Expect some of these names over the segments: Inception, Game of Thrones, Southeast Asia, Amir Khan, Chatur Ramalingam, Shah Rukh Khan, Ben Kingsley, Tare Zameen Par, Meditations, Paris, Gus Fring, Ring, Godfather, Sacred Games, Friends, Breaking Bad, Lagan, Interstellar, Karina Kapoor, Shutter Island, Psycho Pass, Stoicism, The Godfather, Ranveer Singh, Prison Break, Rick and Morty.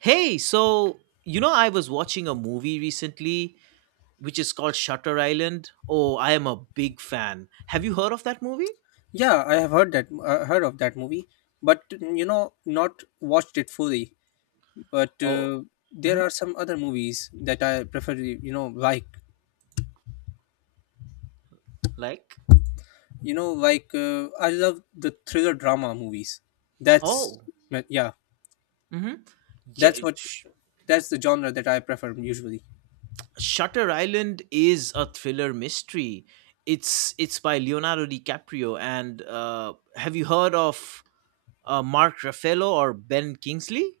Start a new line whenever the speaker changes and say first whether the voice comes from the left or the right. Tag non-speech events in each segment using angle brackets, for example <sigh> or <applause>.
right: Hey, so I was watching a movie recently which is called Shutter Island. Oh, I am a big fan. Have you heard of that movie?
left: Yeah, I have heard that heard of that movie, but you know, not watched it fully. But
right: Oh,
left: There are
right: mhm,
left: some other movies that I prefer. You know, like
right: like,
left: you know, like uh, I love the thriller drama movies. That's
right: oh,
left: uh, yeah,
right: mm-hmm.
left: that's
right: Yeah,
left: what
right: Sh-
left: that's the genre that I prefer usually.
right: Shutter Island is a thriller mystery. It's by Leonardo DiCaprio and have you heard of Mark Ruffalo or Ben Kingsley?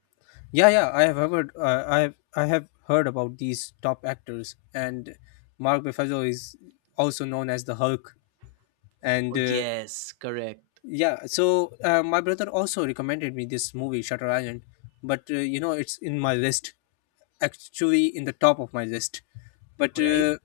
left: Yeah, yeah, I have heard. I have heard about these top actors, and Mark Ruffalo is also known as the Hulk, and
right: Oh
left: uh,
right: yes, correct.
left: yeah, so my brother also recommended me this movie, Shutter Island, but you know it's in my list, actually in the top of my list. But
right: Oh, yeah,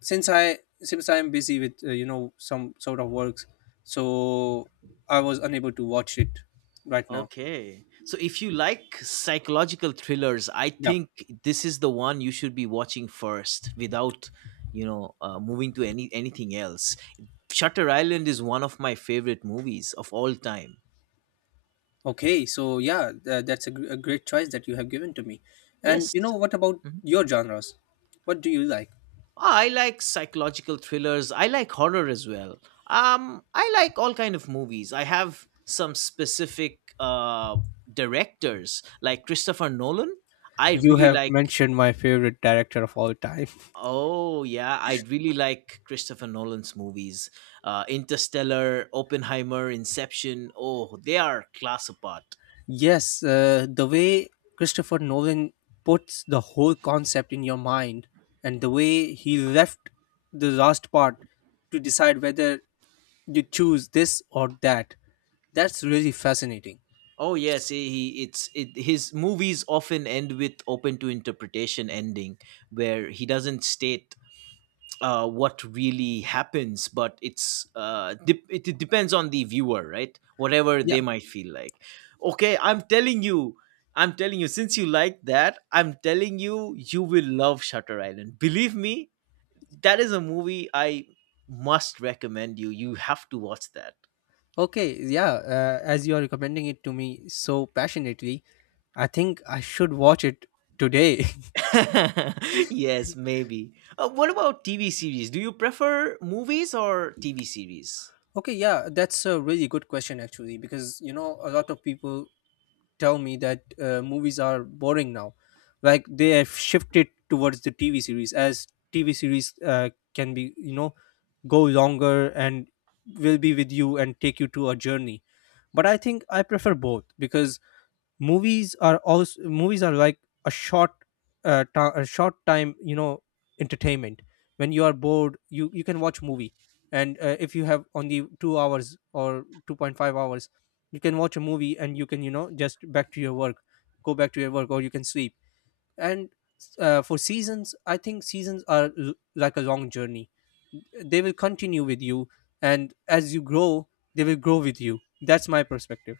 left: Since I am busy with you know some sort of works, so I was unable to watch it right now.
right: okay. So if you like psychological thrillers, I
left: Yeah.
right: think this is the one you should be watching first without moving to anything else. Shutter Island is one of my favorite movies of all time.
left: Okay, so yeah, that's a great choice that you have given to me. And
right: Yes.
left: you know what about
right: Mhm.
left: your genres? What do you like?
right: I like psychological thrillers. I like horror as well. I like all kind of movies. I have some specific directors like Christopher Nolan. I
left: You
right: really
left: have
right: like.
left: mentioned my favorite director of all time.
right: Oh yeah, I really like Christopher Nolan's movies. Interstellar, Oppenheimer, Inception. Oh, they are class apart.
left: Yes, the way Christopher Nolan puts the whole concept in your mind and the way he left the last part to decide whether you choose this or that, that's really fascinating.
right: Oh yes, his movies often end with open to interpretation ending, where he doesn't state what really happens, but it depends on the viewer, right? Whatever they
left: Yeah.
right: might feel like. Okay, I'm telling you, I'm telling you. Since you like that, I'm telling you, you will love Shutter Island. Believe me, that is a movie I must recommend you. You have to watch that.
left: Okay. Yeah. As you are recommending it to me so passionately, I think I should watch it today.
right: <laughs> Yes, maybe. What about TV series? Do you prefer movies or TV series?
left: <laughs> Okay. Yeah. That's a really good question, actually, because, you know, a lot of people tell me that movies are boring now, like they have shifted towards the TV series, as TV series can be, you know, go longer and will be with you and take you to a journey. But I think I prefer both, because movies are like a short a short time, you know, entertainment. When you are bored, you can watch movie. And if you have only 2 hours or 2.5 hours, you can watch a movie and you can, you know, just back to your work, go back to your work, or you can sleep. And For seasons, I think seasons are like a long journey. They will continue with you, and as you grow, they will grow with you. That's my perspective.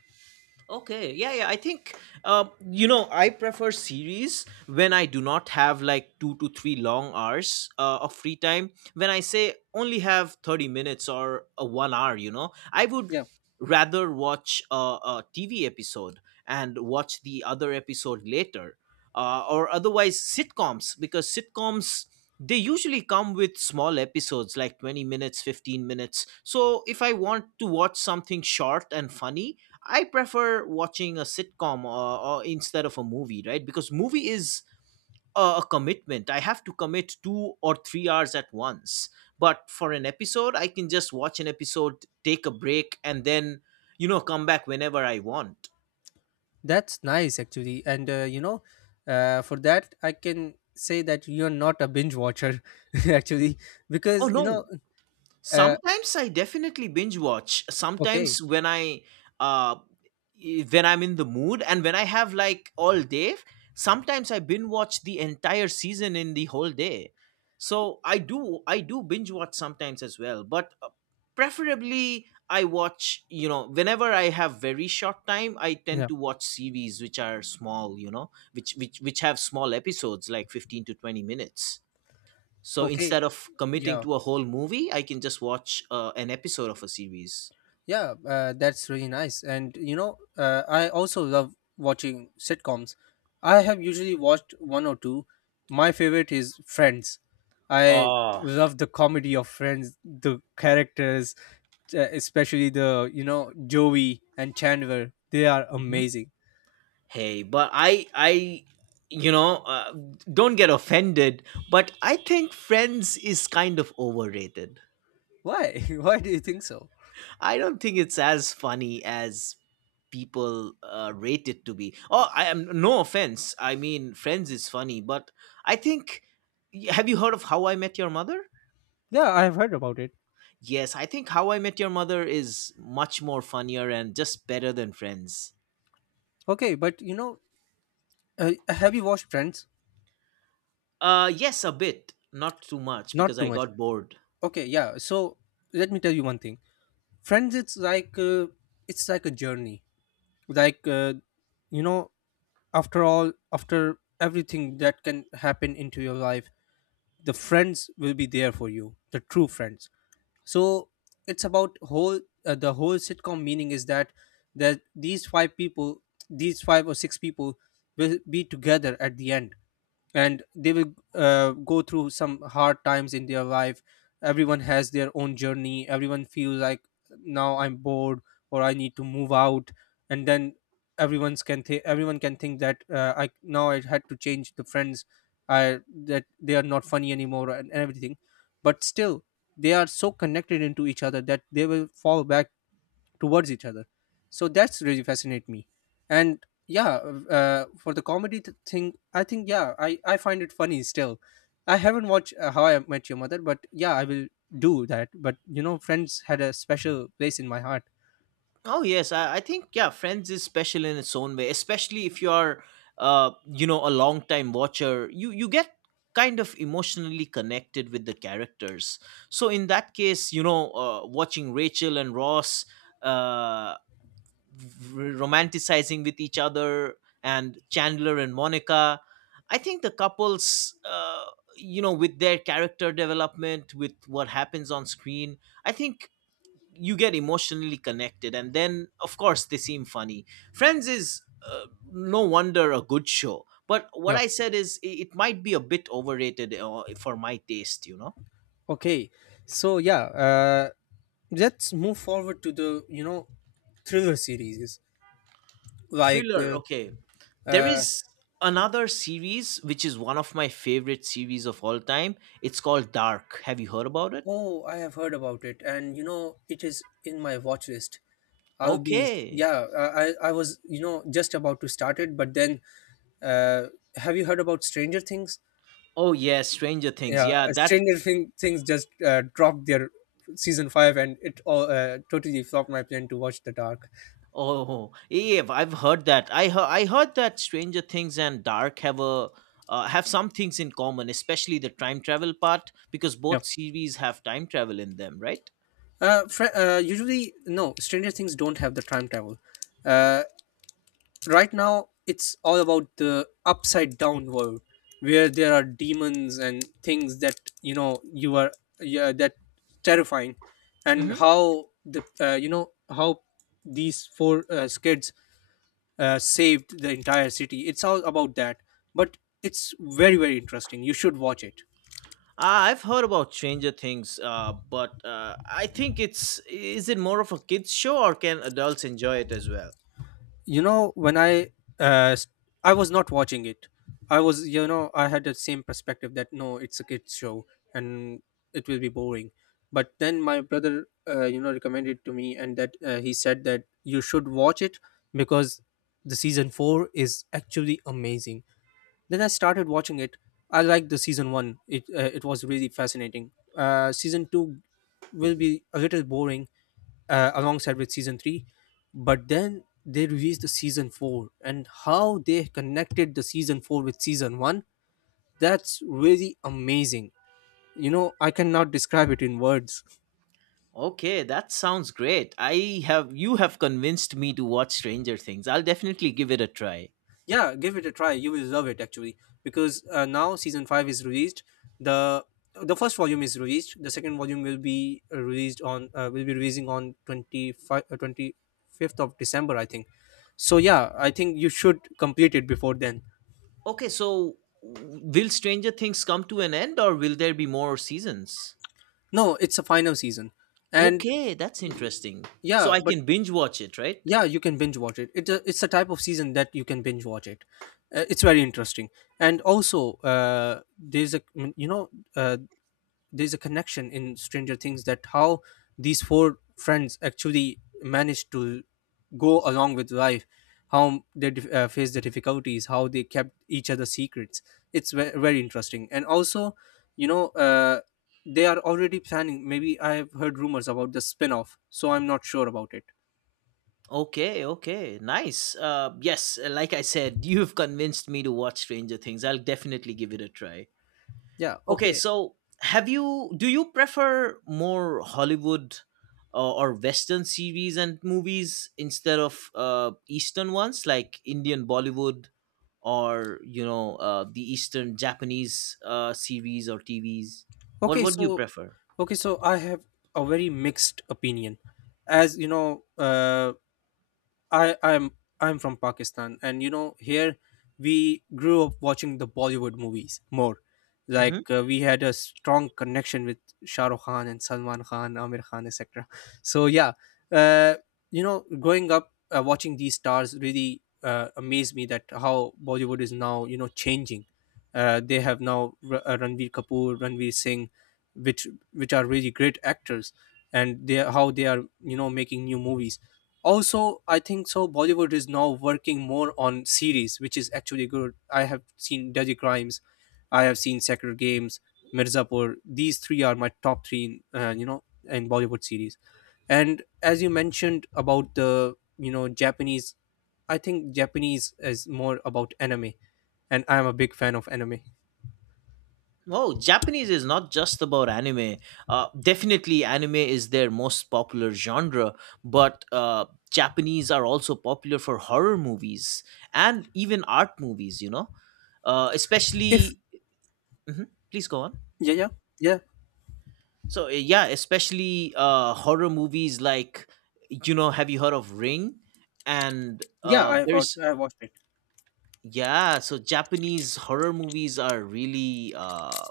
right: Okay, yeah, yeah. I think I prefer series when I do not have like two to three long hours of free time. When I say only have 30 minutes or a 1 hour, you know, I would
left: Yeah.
right: rather watch a TV episode and watch the other episode later. Or otherwise, sitcoms, because sitcoms, they usually come with small episodes like 20 minutes, 15 minutes. So if I want to watch something short and funny, I prefer watching a sitcom or instead of a movie, right? Because movie is a commitment. I have to commit 2 or 3 hours at once. But for an episode, I can just watch an episode, take a break, and then come back whenever I want.
left: That's nice actually. And you know, for that I can say that you're not a binge watcher <laughs> actually,
right: Oh
left: because you
right: no!
left: know, uh,
right: Sometimes I definitely binge watch.
left: okay.
right: Sometimes when I uh, when I'm in the mood and when I have like all day, sometimes I binge watch the entire season in the whole day. So I do binge watch sometimes as well, but preferably I watch, you know, whenever I have very short time, I tend
left: Yeah.
right: to watch series which are small, you know, which have small episodes like 15 to 20 minutes. So instead
left: Okay.
right: of committing
left: Yeah.
right: to a whole movie, I can just watch an episode of a series.
left: Yeah, that's really nice. And you know, I also love watching sitcoms. I have usually watched one or two. My favorite is Friends. I
right: Ah,
left: love the comedy of Friends, the characters, especially the, you know, Joey and Chandler. They are amazing.
right: hey, but you know, uh, don't get offended, but I think Friends is kind of overrated.
left: Why? <laughs> Why do you think so?
right: I don't think it's as funny as people rate it to be. Oh, I am no offense. I mean, Friends is funny, but I think. Have you heard of How I Met Your Mother?
left: Yeah, I have heard about it.
right: Yes, I think How I Met Your Mother is much more funnier and just better than Friends.
left: Okay, but you know, have you watched Friends?
right: Yes, a bit, not too much because
left: Not too
right: I
left: much.
right: got bored.
left: Okay, yeah. So let me tell you one thing. Friends, it's like a journey, like uh, you know, after all, after everything that can happen into your life, the friends will be there for you, the true friends. So it's about whole, the whole sitcom meaning is that, that these five people, these five or six people will be together at the end, and they will go through some hard times in their life. Everyone has their own journey. Everyone feels like, now I'm bored, or I need to move out. And then everyone can think that, I now I had to change the friends. I, that they are not funny anymore, and everything. But still, they are so connected into each other that they will fall back towards each other. So that's really fascinate me. And yeah, for the comedy thing, I think, yeah, I find it funny still. I haven't watched How I Met Your Mother, but yeah, I will do that. But you know, Friends had a special place in my heart.
right: Oh yes, I think Friends is special in its own way, especially if you are, a long time watcher. You get kind of emotionally connected with the characters. So in that case, watching Rachel and Ross, uh, r- romanticizing with each other, and Chandler and Monica, I think the couples, with their character development, with what happens on screen, I think you get emotionally connected and then of course they seem funny. Friends is, uh, no wonder, a good show, but what
left: Yeah,
right: I said is it might be a bit overrated, for my taste, you know.
left: okay, so yeah, uh, let's move forward to the, you know, thriller series, like
right: Thriller,
left: uh,
right: okay. There
left: uh,
right: is another series which is one of my favorite series of all time. It's called Dark. Have you heard about it?
left: oh, I have heard about it, and you know, it is in my watch list. I'll be,
right: Okay.
left: yeah. I was, you know, just about to start it, but then uh, have you heard about Stranger Things?
right: Oh yes, Stranger Things,
left: Yeah,
right: yeah, that.
left: Things just dropped their season 5, and it all totally flopped my plan to watch The Dark.
right: Oh, yeah, I've heard that. I heard that Stranger Things and Dark have a, have some things in common, especially the time travel part, because
left: No,
right: both series have time travel in them, right?
left: usually no. Stranger Things don't have the time travel. Uh, right now it's all about the upside down world, where there are demons and things that, you know, you are, yeah, that, terrifying. And
right: Hmm.
left: how the, you know, how these four kids saved the entire city, it's all about that. But it's very very interesting, you should watch it.
right: I've heard about Stranger Things, but I think it's is it more of a kids show or can adults enjoy it as well?
left: You know, when uh s- I was not watching it, I was, you know, I had the same perspective that, no, it's a kids show, and it will be boring. But then my brother, you know, recommended it to me, and that, he said that you should watch it, because the season 4 is actually amazing. Then I started watching it. I liked the season 1, it was really fascinating. Season 2 will be a little boring, alongside with season 3. But then they released the season 4, and how they connected the season 4 with season 1, that's really amazing. You know, I cannot describe it in words.
right: Okay, that sounds great. I have You have convinced me to watch Stranger Things. I'll definitely give it a try.
left: Yeah, give it a try, you will love it actually. Because now season 5 is released. The the first volume is released, the second volume will be released on will be releasing on 25 uh, 25th of December, I think. So yeah, I think you should complete it before then.
right: Okay, so will Stranger Things come to an end or will there be more seasons?
left: No, it's a final season, and
right: Okay, that's
left: y-
right: interesting. So
left: yeah,
right: I
left: but
right: can binge watch it, right?
left: yeah, you can binge watch it. It's a, it's a type of season that you can binge watch it. It's very interesting. And also there's a, you know, uh, there's a connection in Stranger Things, that how these four friends actually managed to go along with life, how they faced the difficulties, how they kept each other's secrets. It's very interesting. And also, you know, they are already planning, maybe, I have heard rumors about the spin-off, so I'm not sure about it.
right: Okay, okay, nice. Yes, like I said, <laughs> you've convinced me to watch Stranger Things. I'll definitely give it a try.
left: Yeah.
right: Okay,
left: Okay,
right: so have you do you prefer more Hollywood or Western series and movies instead of Eastern ones like Indian Bollywood or you know the Eastern Japanese series or TVs? What
left: okay,
right: what do you
left: so,
right: prefer?
left: okay, so I have a very mixed opinion. As you know, I I'm I'm from Pakistan, and you know, here we grew up watching the Bollywood movies more. Like we had a strong connection with Shah Rukh Khan and Salman Khan, Amir Khan, etc. So yeah, uh, you know, growing up watching these stars really amazed me, that how Bollywood is now, you know, changing. They have now Ranveer Kapoor, Ranveer Singh, which which are really great actors, and they, how they are, you know, making new movies. Also, I think so, Bollywood is now working more on series, which is actually good. I have seen Dirty Crimes, I have seen Sacred Games, Mirzapur. These three are my top three in, you know, in Bollywood series. And as you mentioned about the, you know, Japanese, I think Japanese is more about anime, and I am a big fan of anime.
right: Oh, Japanese is not just about anime. Definitely, anime is their most popular genre, but Japanese are also popular for horror movies and even art movies, you know?
left: If
right: Especially. Mhm, please go on.
left: Yeah, yeah. Yeah.
right: So, yeah, especially horror movies like, you know, have you heard of Ring? And
left: Yeah, I have,
right: there's.
left: I have watched it.
right: Yeah, so Japanese horror movies are really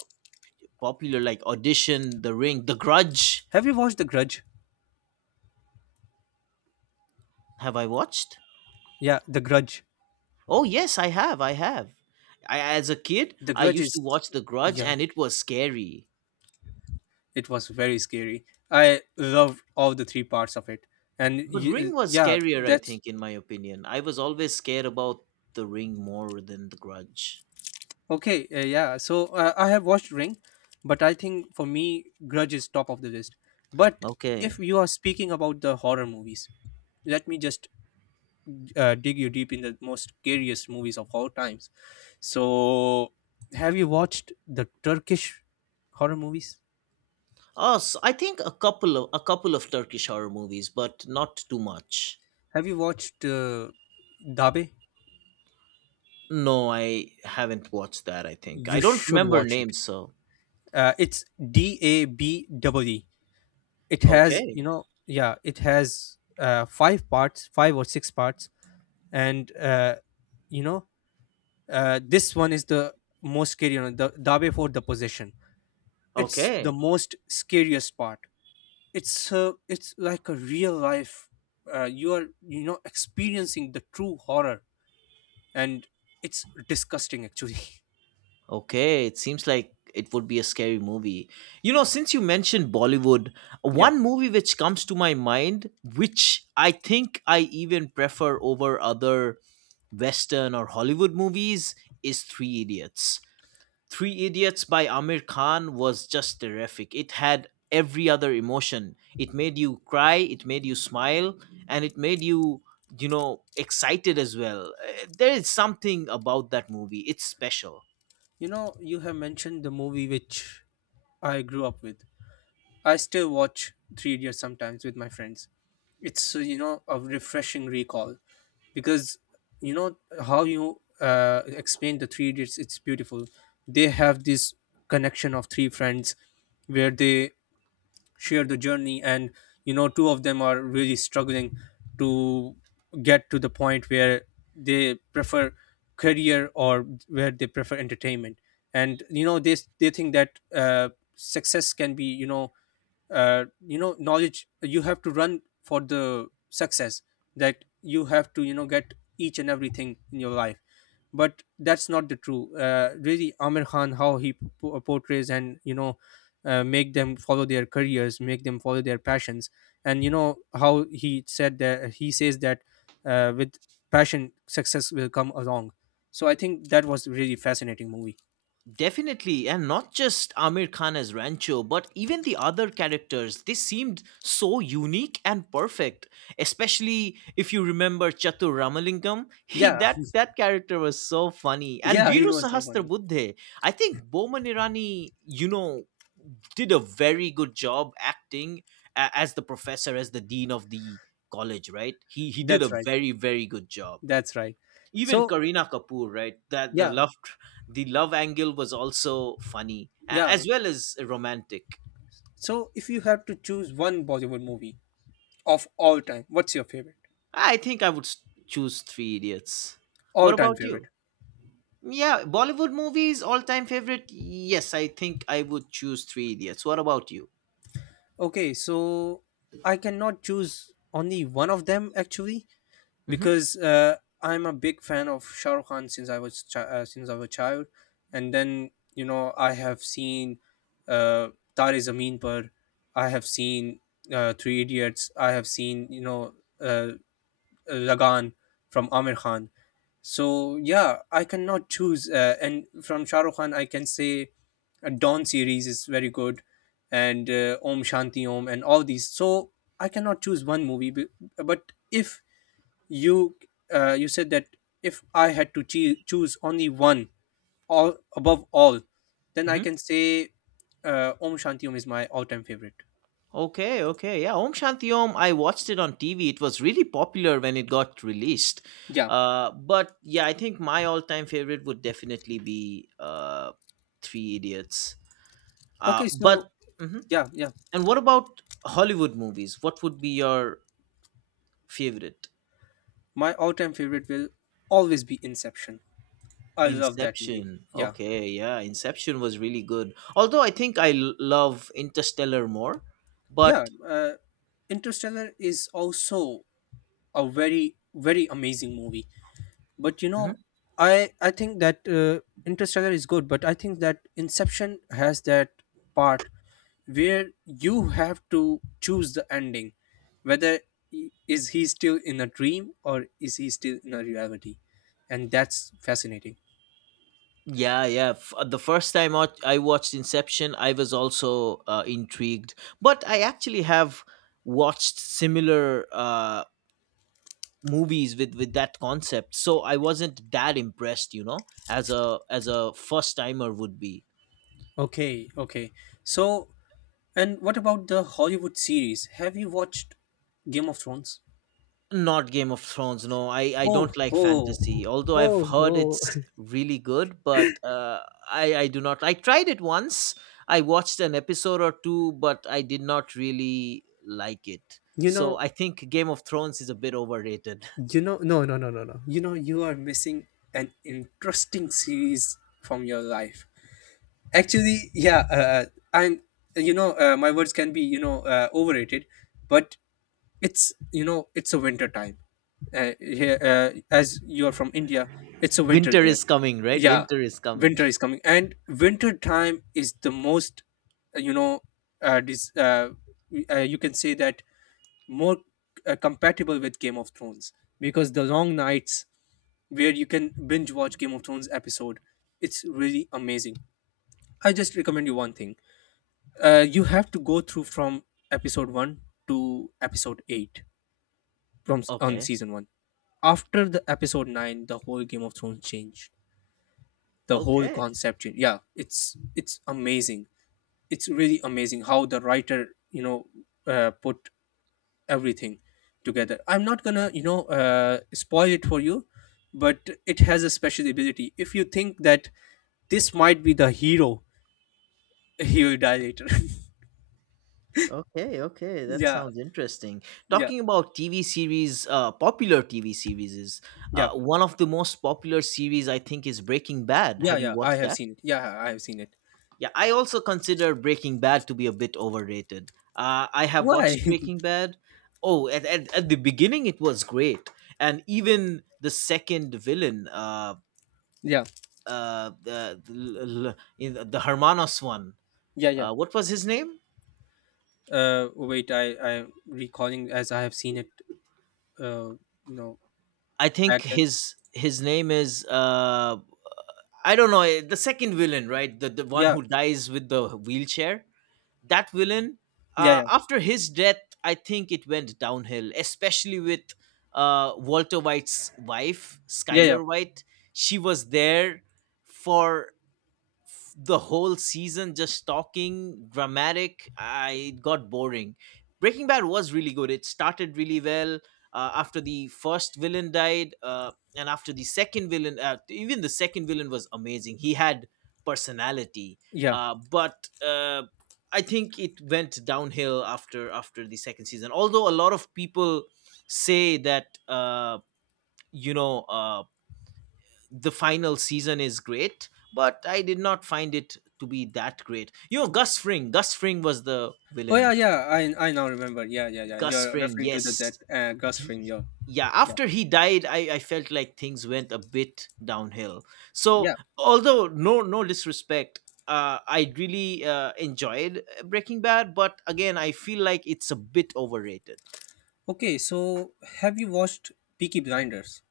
right: popular, like Audition, The Ring, The Grudge.
left: Have you watched The Grudge?
right: Have I watched?
left: Yeah, The Grudge.
right: Oh yes, I have. I have. I, as a kid,
left: The
right: I
left: grudge
right: used to
left: is
right: watch The Grudge,
left: Yeah,
right: and it was scary.
left: it was very scary. I loved all the three parts of it. And
right: But Ring was
left: yeah.
right: scarier, I
left: that's
right: think, in my opinion. I was always scared about The Ring more than The Grudge.
left: Okay, yeah, so I have watched Ring, but I think for me Grudge is top of the list. But
right: Okay.
left: if you are speaking about the horror movies, let me just dig you deep in the most scariest movies of all times. So have you watched the Turkish horror movies?
right: Oh, so I think a couple of Turkish horror movies, but not too much.
left: Have you watched Dabe?
right: No, I haven't watched that. I think I
left: You
right: don't
left: should
right: remember
left: watch it.
right: names. So
left: It's DAB double E. It has, you
right: okay,
left: know, yeah, it has 5 parts, 5 or 6 parts, and you know, this one is the most scary one. The Dabe for the possession. It's the
right: okay.
left: most scariest part. It's, it's like a real life. You are, you know, experiencing the true horror, and it's disgusting actually. <laughs>
right: Okay, it seems like it would be a scary movie. You know, since you mentioned Bollywood,
left: Yeah,
right: one movie which comes to my mind, which I think I even prefer over other Western or Hollywood movies, is Three Idiots. Three Idiots by Amir Khan was just terrific. It had every other emotion. It made you cry, it made you smile, and it made you, you know, excited as well. Eh, there is something about that movie, it's special.
left: you know, you have mentioned the movie which I grew up with. I still watch Three Idiots sometimes with my friends. It's, you know, a refreshing recall, because you know, how you explain the Three Idiots, it's beautiful. They have this connection of three friends where they share the journey, and two of them are really struggling to get to the point where they prefer career or where they prefer entertainment. And they think that success can be knowledge. You have to run for the success, that you have to get each and everything in your life. But that's not the true really. Amir Khan, how he portrays, and make them follow their careers, make them follow their passions. And how he said, that he says that with passion success will come along. So I think that was really fascinating movie.
right: Definitely, and not just Amir Khan as Rancho, but even the other characters, they seemed so unique and perfect. Especially if you remember Chatur Ramalingam, <laughs> he
left: Yeah.
right: that that character was so funny.
left: <laughs>
right: And
left: Yeah,
right: Viru
left: he was so funny.
right: Sahastra. I think Boman Irani, you know, did a very good job acting as the professor, as the dean of the college, right? He did a
left: That's right,
right: very good job.
left: that's right.
right: Even
left: So
right: Karina Kapoor, right?
left: yeah,
right: The love angle was also funny
left: yeah.
right: as well as romantic.
left: So if you have to choose one Bollywood movie of all time, what's your favorite?
right: I think I would choose Three Idiots.
left: All
right: What
left: time
right: about
left: favorite?
right: you? Yeah, Bollywood movies all time favorite. Yes, I think I would choose Three Idiots. What about you?
left: Okay, so I cannot choose only one of them, actually,
right: Hmm.
left: because I'm a big fan of Shah Rukh Khan since I was since I was a child. And then I have seen uh, Tare Zameen Par, I have seen Three Idiots, I have seen uh, Lagan from Amir Khan. So yeah, I cannot choose. And from Shah Rukh Khan, I can say Dawn series is very good, and Om Shanti Om, and all these. So I cannot choose one movie. But if you you said that if I had to choose only one, all above all, then I
right: Hmm.
left: can say Om Shanti Om is my all-time favorite.
right: Okay, okay, yeah. Om Shanti Om. I watched it on TV. It was really popular when it got released.
left: Yeah.
right: But I think my all-time favorite would definitely be Three Idiots.
left: Okay. So
right: But mhm.
left: yeah, yeah,
right: And what about Hollywood movies? What would be your favorite?
left: my all-time favorite will always be Inception. I love that movie.
right: Inception.
left: Yeah.
right: Okay, yeah, Inception was really good. Although I think I love Interstellar more,
left: Yeah,
right: but
left: Interstellar is also a very, very amazing movie. But you
right: mhm.
left: know i i think that Interstellar is good, but I think that Inception has that part where you have to choose the ending, whether is he still in a dream or is he still in a reality. And that's fascinating.
right: Yeah, yeah. The first time out I watched Inception, I was also intrigued. But I actually have watched similar movies with that concept, so I wasn't that impressed. You know, as a first timer would be.
left: Okay, okay. So and what about the Hollywood series? Have you watched Game of Thrones?
right: Not Game of Thrones. No, I
left: Oh,
right: don't like
left: oh.
right: fantasy. Although I've
left: Oh,
right: heard
left: oh.
right: it's really good, but I do not. I tried it once. I watched an episode or two, but I did not really like it.
left: you
right: So
left: know,
right: I think Game of Thrones is a bit overrated.
left: no, no, no, no, no. You know, you are missing an interesting series from your life. Actually, yeah, I'm, my words can be, overrated. But it's, it's a winter time. Here, as you are from India, it's a
right: <laughs>
left: winter
right: Winter
left: there.
right: is coming, right?
left: Yeah,
right: Winter is coming.
left: winter is
right: <laughs>
left: coming, and winter time is the most uh, you know uh, dis- uh, you can say that more compatible with Game of Thrones, because the long nights where you can binge watch Game of Thrones episode, it's really amazing. I just recommend you one thing. You have to go through from episode 1 to episode 8 from on
right: Okay.
left: season 1. After the episode 9, the whole Game of Thrones changed. The whole
right: Okay.
left: concept changed. Yeah, it's amazing. It's really amazing how the writer, you know, put everything together. I'm not gonna spoil it for you, but it has a special ability. If you think that this might be the hero, <laughs> he will die later.
right: Okay, okay, that
left: <laughs> Yeah.
right: sounds interesting.
left: Yeah,
right: Talking about TV series, popular TV series is
left: yeah.
right: one of the most popular series I think is Breaking Bad.
left: Yeah,
right: Have you
left: yeah, I
right: watched
left: have
right: that?
left: seen it. Yeah, I have seen it.
right: Yeah, I also consider Breaking Bad to be a bit overrated. I have
left: Why?
right: watched Breaking Bad. Oh, at the beginning it was great, and even the second villain,
left: <laughs> Yeah,
right: uh, the the, the Hermanos one.
left: yeah, yeah.
right: What was his name?
left: Wait, I'm recalling as I have seen it. uh you know
right: I think
left: Back then.
right: his name is I don't know eh, the second villain, right? The one
left: Yeah,
right: who dies with the wheelchair. That villain,
left: yeah, yeah.
right: after his death, I think it went downhill, especially with Walter White's wife,
left: Yeah, yeah,
right: Skylar White. She was there for the whole season just talking dramatic. I it got boring. Breaking Bad was really good. It started really well. After the first villain died, and after the second villain, even the second villain was amazing. He had personality.
left: yeah.
right: But I think it went downhill after the second season, although a lot of people say that you know uh, the final season is great, but I did not find it to be that great. You know, Gus Fring. Gus Fring was the
left: Oh
right: villain.
left: yeah, yeah, I I now remember. Yeah, yeah, yeah,
right: Gus
left: you're
right: Fring,
left: referring to the that
right: yes.
left: Gus
right: He,
left: Fring. Yeah,
right: yeah,
left: yeah,
right: after he died, I felt like things went a bit downhill. So,
left: yeah.
right: although no disrespect, I really enjoyed Breaking Bad, but again, I feel like it's a bit overrated.
left: Okay, so have you watched Peaky Blinders?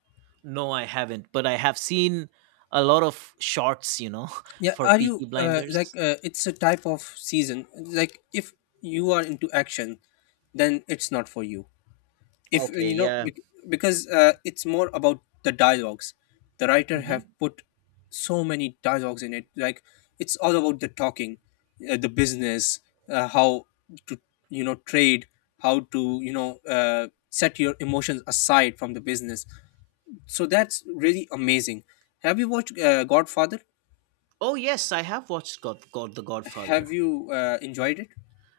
right: No, I haven't, but I have seen a lot of shorts, you know, <laughs>
left: Yeah,
right: for
left: are you
right: Peaky
left: like
right: Blinders.
left: it's a type of season. Like if you are into action, then it's not for you. If
right: Okay, yeah.
left: because it's more about the dialogues. The writer
right: hmm
left: have put so many dialogues in it. Like it's all about the talking, the business, how to trade, how to set your emotions aside from the business. So that's really amazing. Have you watched Godfather?
right: Oh yes, I have watched God, the Godfather.
left: Have you enjoyed it?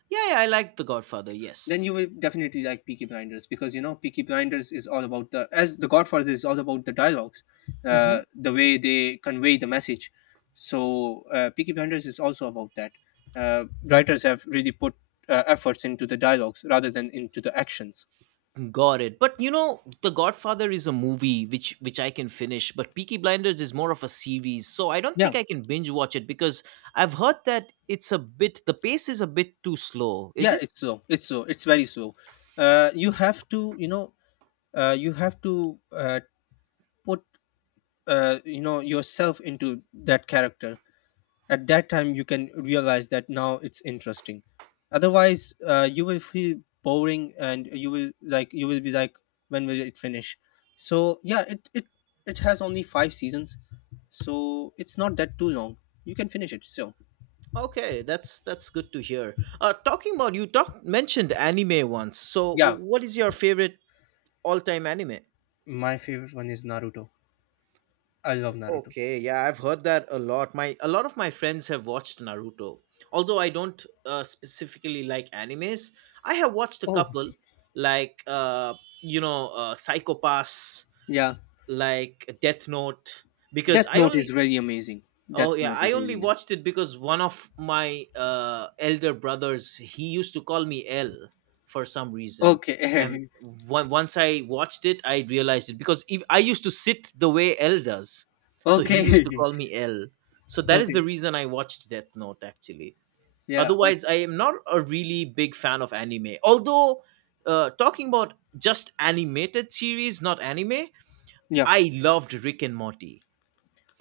right: Yeah, yeah, I like the Godfather.
left: Then
right: Yes.
left: you will definitely like Peaky Blinders, because you know Peaky Blinders is all about the, as the Godfather is all about the dialogues,
right: hmm
left: the way they convey the message. So Peaky Blinders is also about that. Writers have really put efforts into the dialogues rather than into the actions.
right: Got it. But you know, The Godfather is a movie which I can finish, but Peaky Blinders is more of a series, so I don't think
left: Yeah,
right: I can binge watch it because I've heard that it's a bit, the pace is a bit too slow. Is
left: yeah,
right: it?
left: it's slow. It's slow. It's very slow. You have to, you know, you have to put yourself into that character. At that time you can realize that now it's interesting. Otherwise you will feel boring, and you will like, you will be like, when will it finish? So yeah, it it has only five seasons, so it's not that too long. You can finish it, so.
right: Okay, that's good to hear. Talking about, you talked mentioned anime once. So,
left: Yeah,
right: what is your favorite all time anime?
left: my favorite one is Naruto. I love Naruto.
right: Okay, yeah, I've heard that a lot. My a lot of my friends have watched Naruto. Although I don't specifically like animes, I have watched a
left: Oh
right: couple, like Psycho Pass,
left: yeah,
right: like Death Note, because
left: Death
right: I
left: Note is
right: only.
left: really amazing. Death
right: Oh yeah,
left: Note
right: I
left: is
right: only
left: really amazing.
right: watched it because one of my elder brothers, he used to call me L for some reason, and
left: Okay.
right: once I watched it, I realized it because if, I used to sit the way L does,
left: <laughs>
right: so he used to
left: Okay.
right: call me L. So
left: <laughs>
right: that is the
left: Okay.
right: reason I watched Death Note actually.
left: Yeah,
right: Otherwise,
left: okay.
right: I am not a really big fan of anime. Although, talking about just animated series, not anime,
left: Yeah.
right: I loved Rick and Morty.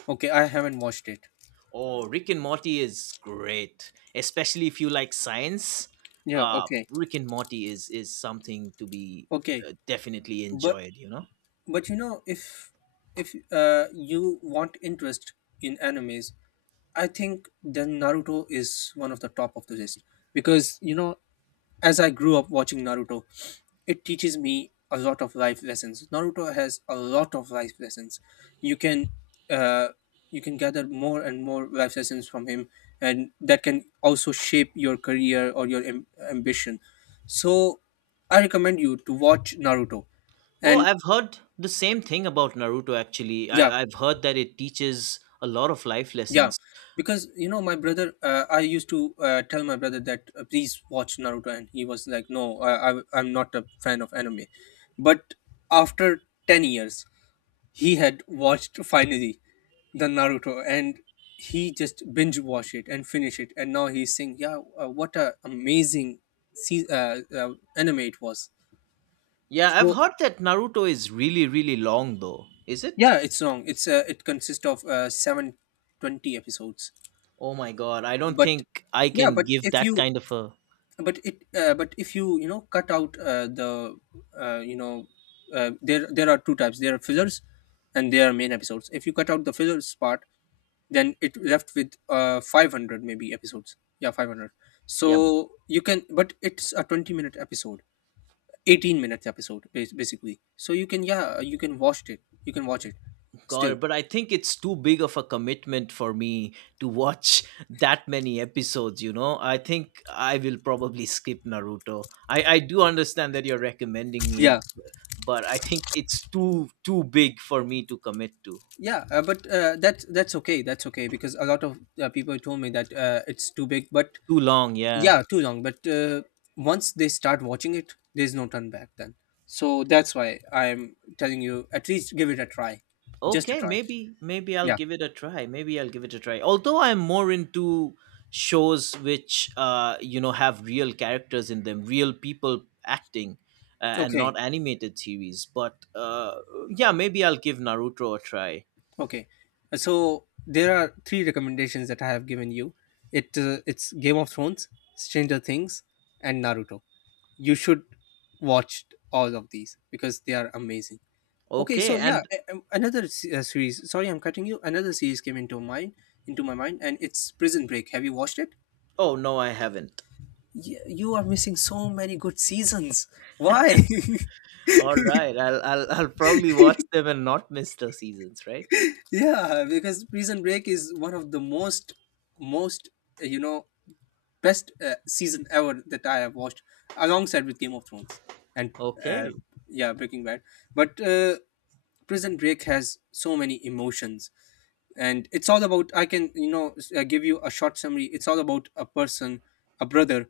left: Okay, I haven't watched it.
right: Oh, Rick and Morty is great, especially if you like science.
left: Yeah, okay.
right: Rick and Morty is something to be
left: Okay.
right: definitely
left: But
right: enjoyed. You know.
left: but if if you want interest in animes, I think then Naruto is one of the top of the list. Because as I grew up watching Naruto, it teaches me a lot of life lessons. Naruto has a lot of life lessons. You can uh, you can gather more and more life lessons from him, and that can also shape your career or your ambition. So, I recommend you to watch Naruto,
right: Oh,
left: and
right: I've heard the same thing about Naruto. Actually,
left: yeah.
right: I've heard that it teaches a lot of life
left: Yeah,
right: lessons.
left: because you know my brother, I used to tell my brother that please watch Naruto, and he was like, no, I'm not a fan of anime. But after 10 years, he had watched finally the Naruto, and he just binge watched it and finished it, and now he's saying, yeah, what a amazing anime it was.
right: Yeah, I've
left: So
right: heard that Naruto is really really long though. Is it?
left: yeah, it's long. It's it consists of 720 episodes,
right: Oh my god, I don't
left: but
right: think I
left: yeah,
right: can give that kind of a
left: but if you you know cut out uh, you know there are two types. There are fillers and there are main episodes. If you cut out the fillers part, then it left with 500 maybe episodes, yeah, 500.
right: yeah.
left: So you can, but it's a 20-minute episode, 18 minutes episode, basically. So you can, yeah, you can watch it, you can watch it
right: Got
left: still.
right: it. But I think it's too big of a commitment for me to watch <laughs> that many episodes, you know? I think I will probably skip Naruto. I do understand that you're recommending me
left: Yeah,
right: it, but I think it's too big for me to commit to.
left: yeah, but that's okay, that's okay, because a lot of people told me that it's too big, but
right: Too long, yeah.
left: yeah, too long. But once they start watching it, there's no turn back then. So that's why I'm telling you, at least give it a try. Just a
right: Okay,
left: try.
right: maybe I'll
left: Yeah.
right: give it a try. Maybe I'll give it a try. Although I'm more into shows which you know have real characters in them, real people acting, and
left: Okay,
right: not animated series, but yeah, maybe I'll give Naruto a try.
left: okay. So there are three recommendations that I have given you. It's Game of Thrones, Stranger Things, and Naruto. You should watch all of these because they are amazing. Okay,
right: Okay,
left: so yeah,
right: and
left: another series, sorry I'm cutting you, another series came into my mind, and it's Prison Break. Have you watched it?
right: oh no, I haven't.
left: You are missing so many good seasons. Why?
right: All right. I'll probably watch them and not miss the seasons, right?
left: <laughs> Yeah, because Prison Break is one of the most, most, uh, you know, best season ever that I have watched alongside with Game of Thrones and, uh,
right: Okay.
left: yeah, Breaking Bad. But Prison Break has so many emotions. And it's all about, I can give you a short summary. It's all about a person, a brother,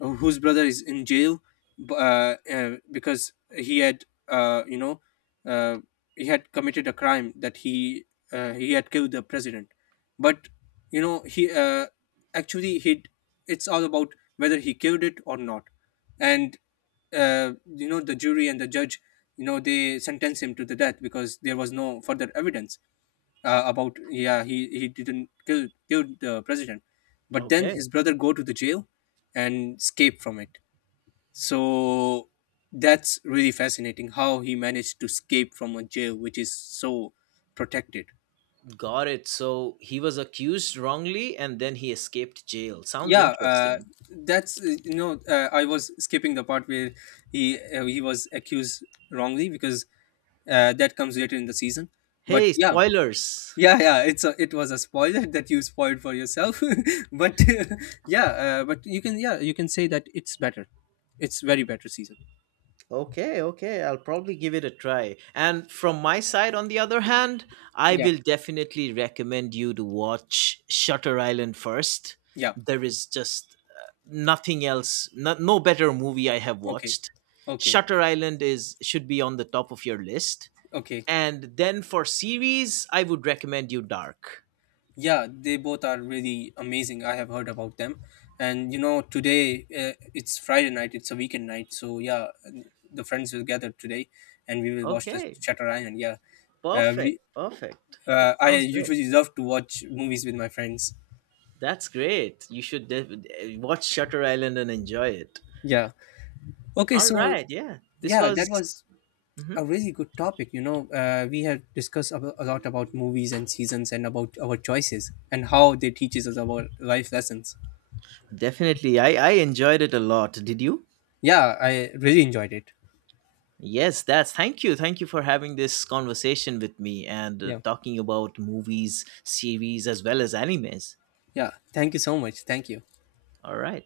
left: whose brother is in jail, because he had uh, he had committed a crime, that he had killed the president. But you know he actually he, it's all about whether he killed it or not. And the jury and the judge, you know they sentenced him to the death because there was no further evidence about, yeah, he didn't kill killed the president. But then
right: Okay.
left: his brother go to the jail and escape from it. So that's really fascinating, how he managed to escape from a jail which is so protected.
right: Got it. So he was accused wrongly and then he escaped jail. Sounds
left: Yeah,
right: interesting.
left: that's you know I was skipping the part where he he was accused wrongly, because that comes later in the season. But
right: Hey,
left: yeah.
right: spoilers.
left: Yeah, yeah, it's a, it was a spoiler <laughs> that you spoiled for yourself. <laughs> But <laughs> yeah, but you can, yeah, you can say that it's better, it's very better season.
right: Okay, okay, I'll probably give it a try. And from my side, on the other hand, I
left: Yeah,
right: will definitely recommend you to watch Shutter Island first.
left: yeah.
right: There is just nothing else, no better movie I have
left: Okay,
right: watched.
left: okay.
right: Shutter Island is should be on the top of your list.
left: Okay.
right: And then for series, I would recommend you Dark.
left: Yeah, they both are really amazing, I have heard about them. And you know today it's Friday night, it's a weekend night, so yeah. And the friends will gather today, and we will watch the
right: Okay,
left: Shutter Island, yeah.
right: perfect,
left: We
right: perfect. That
left: I
right: sounds great.
left: usually love to watch movies with my friends.
right: That's great. You should watch Shutter Island and enjoy it.
left: Yeah. Okay,
right: All
left: so
right: right. Yeah. This
left: yeah, that
right: was.
left: was a
right: Mhm.
left: really good topic. You know, we have discussed a lot about movies and seasons, and about our choices, and how they teaches us about life lessons.
right: Definitely, I enjoyed it a lot. Did you?
left: Yeah, I really enjoyed it.
right: Yes, that's, thank you. Thank you for having this conversation with me and
left: Yeah,
right: talking about movies, series, as well as animes.
left: yeah, thank you so much, thank you.
right: All right.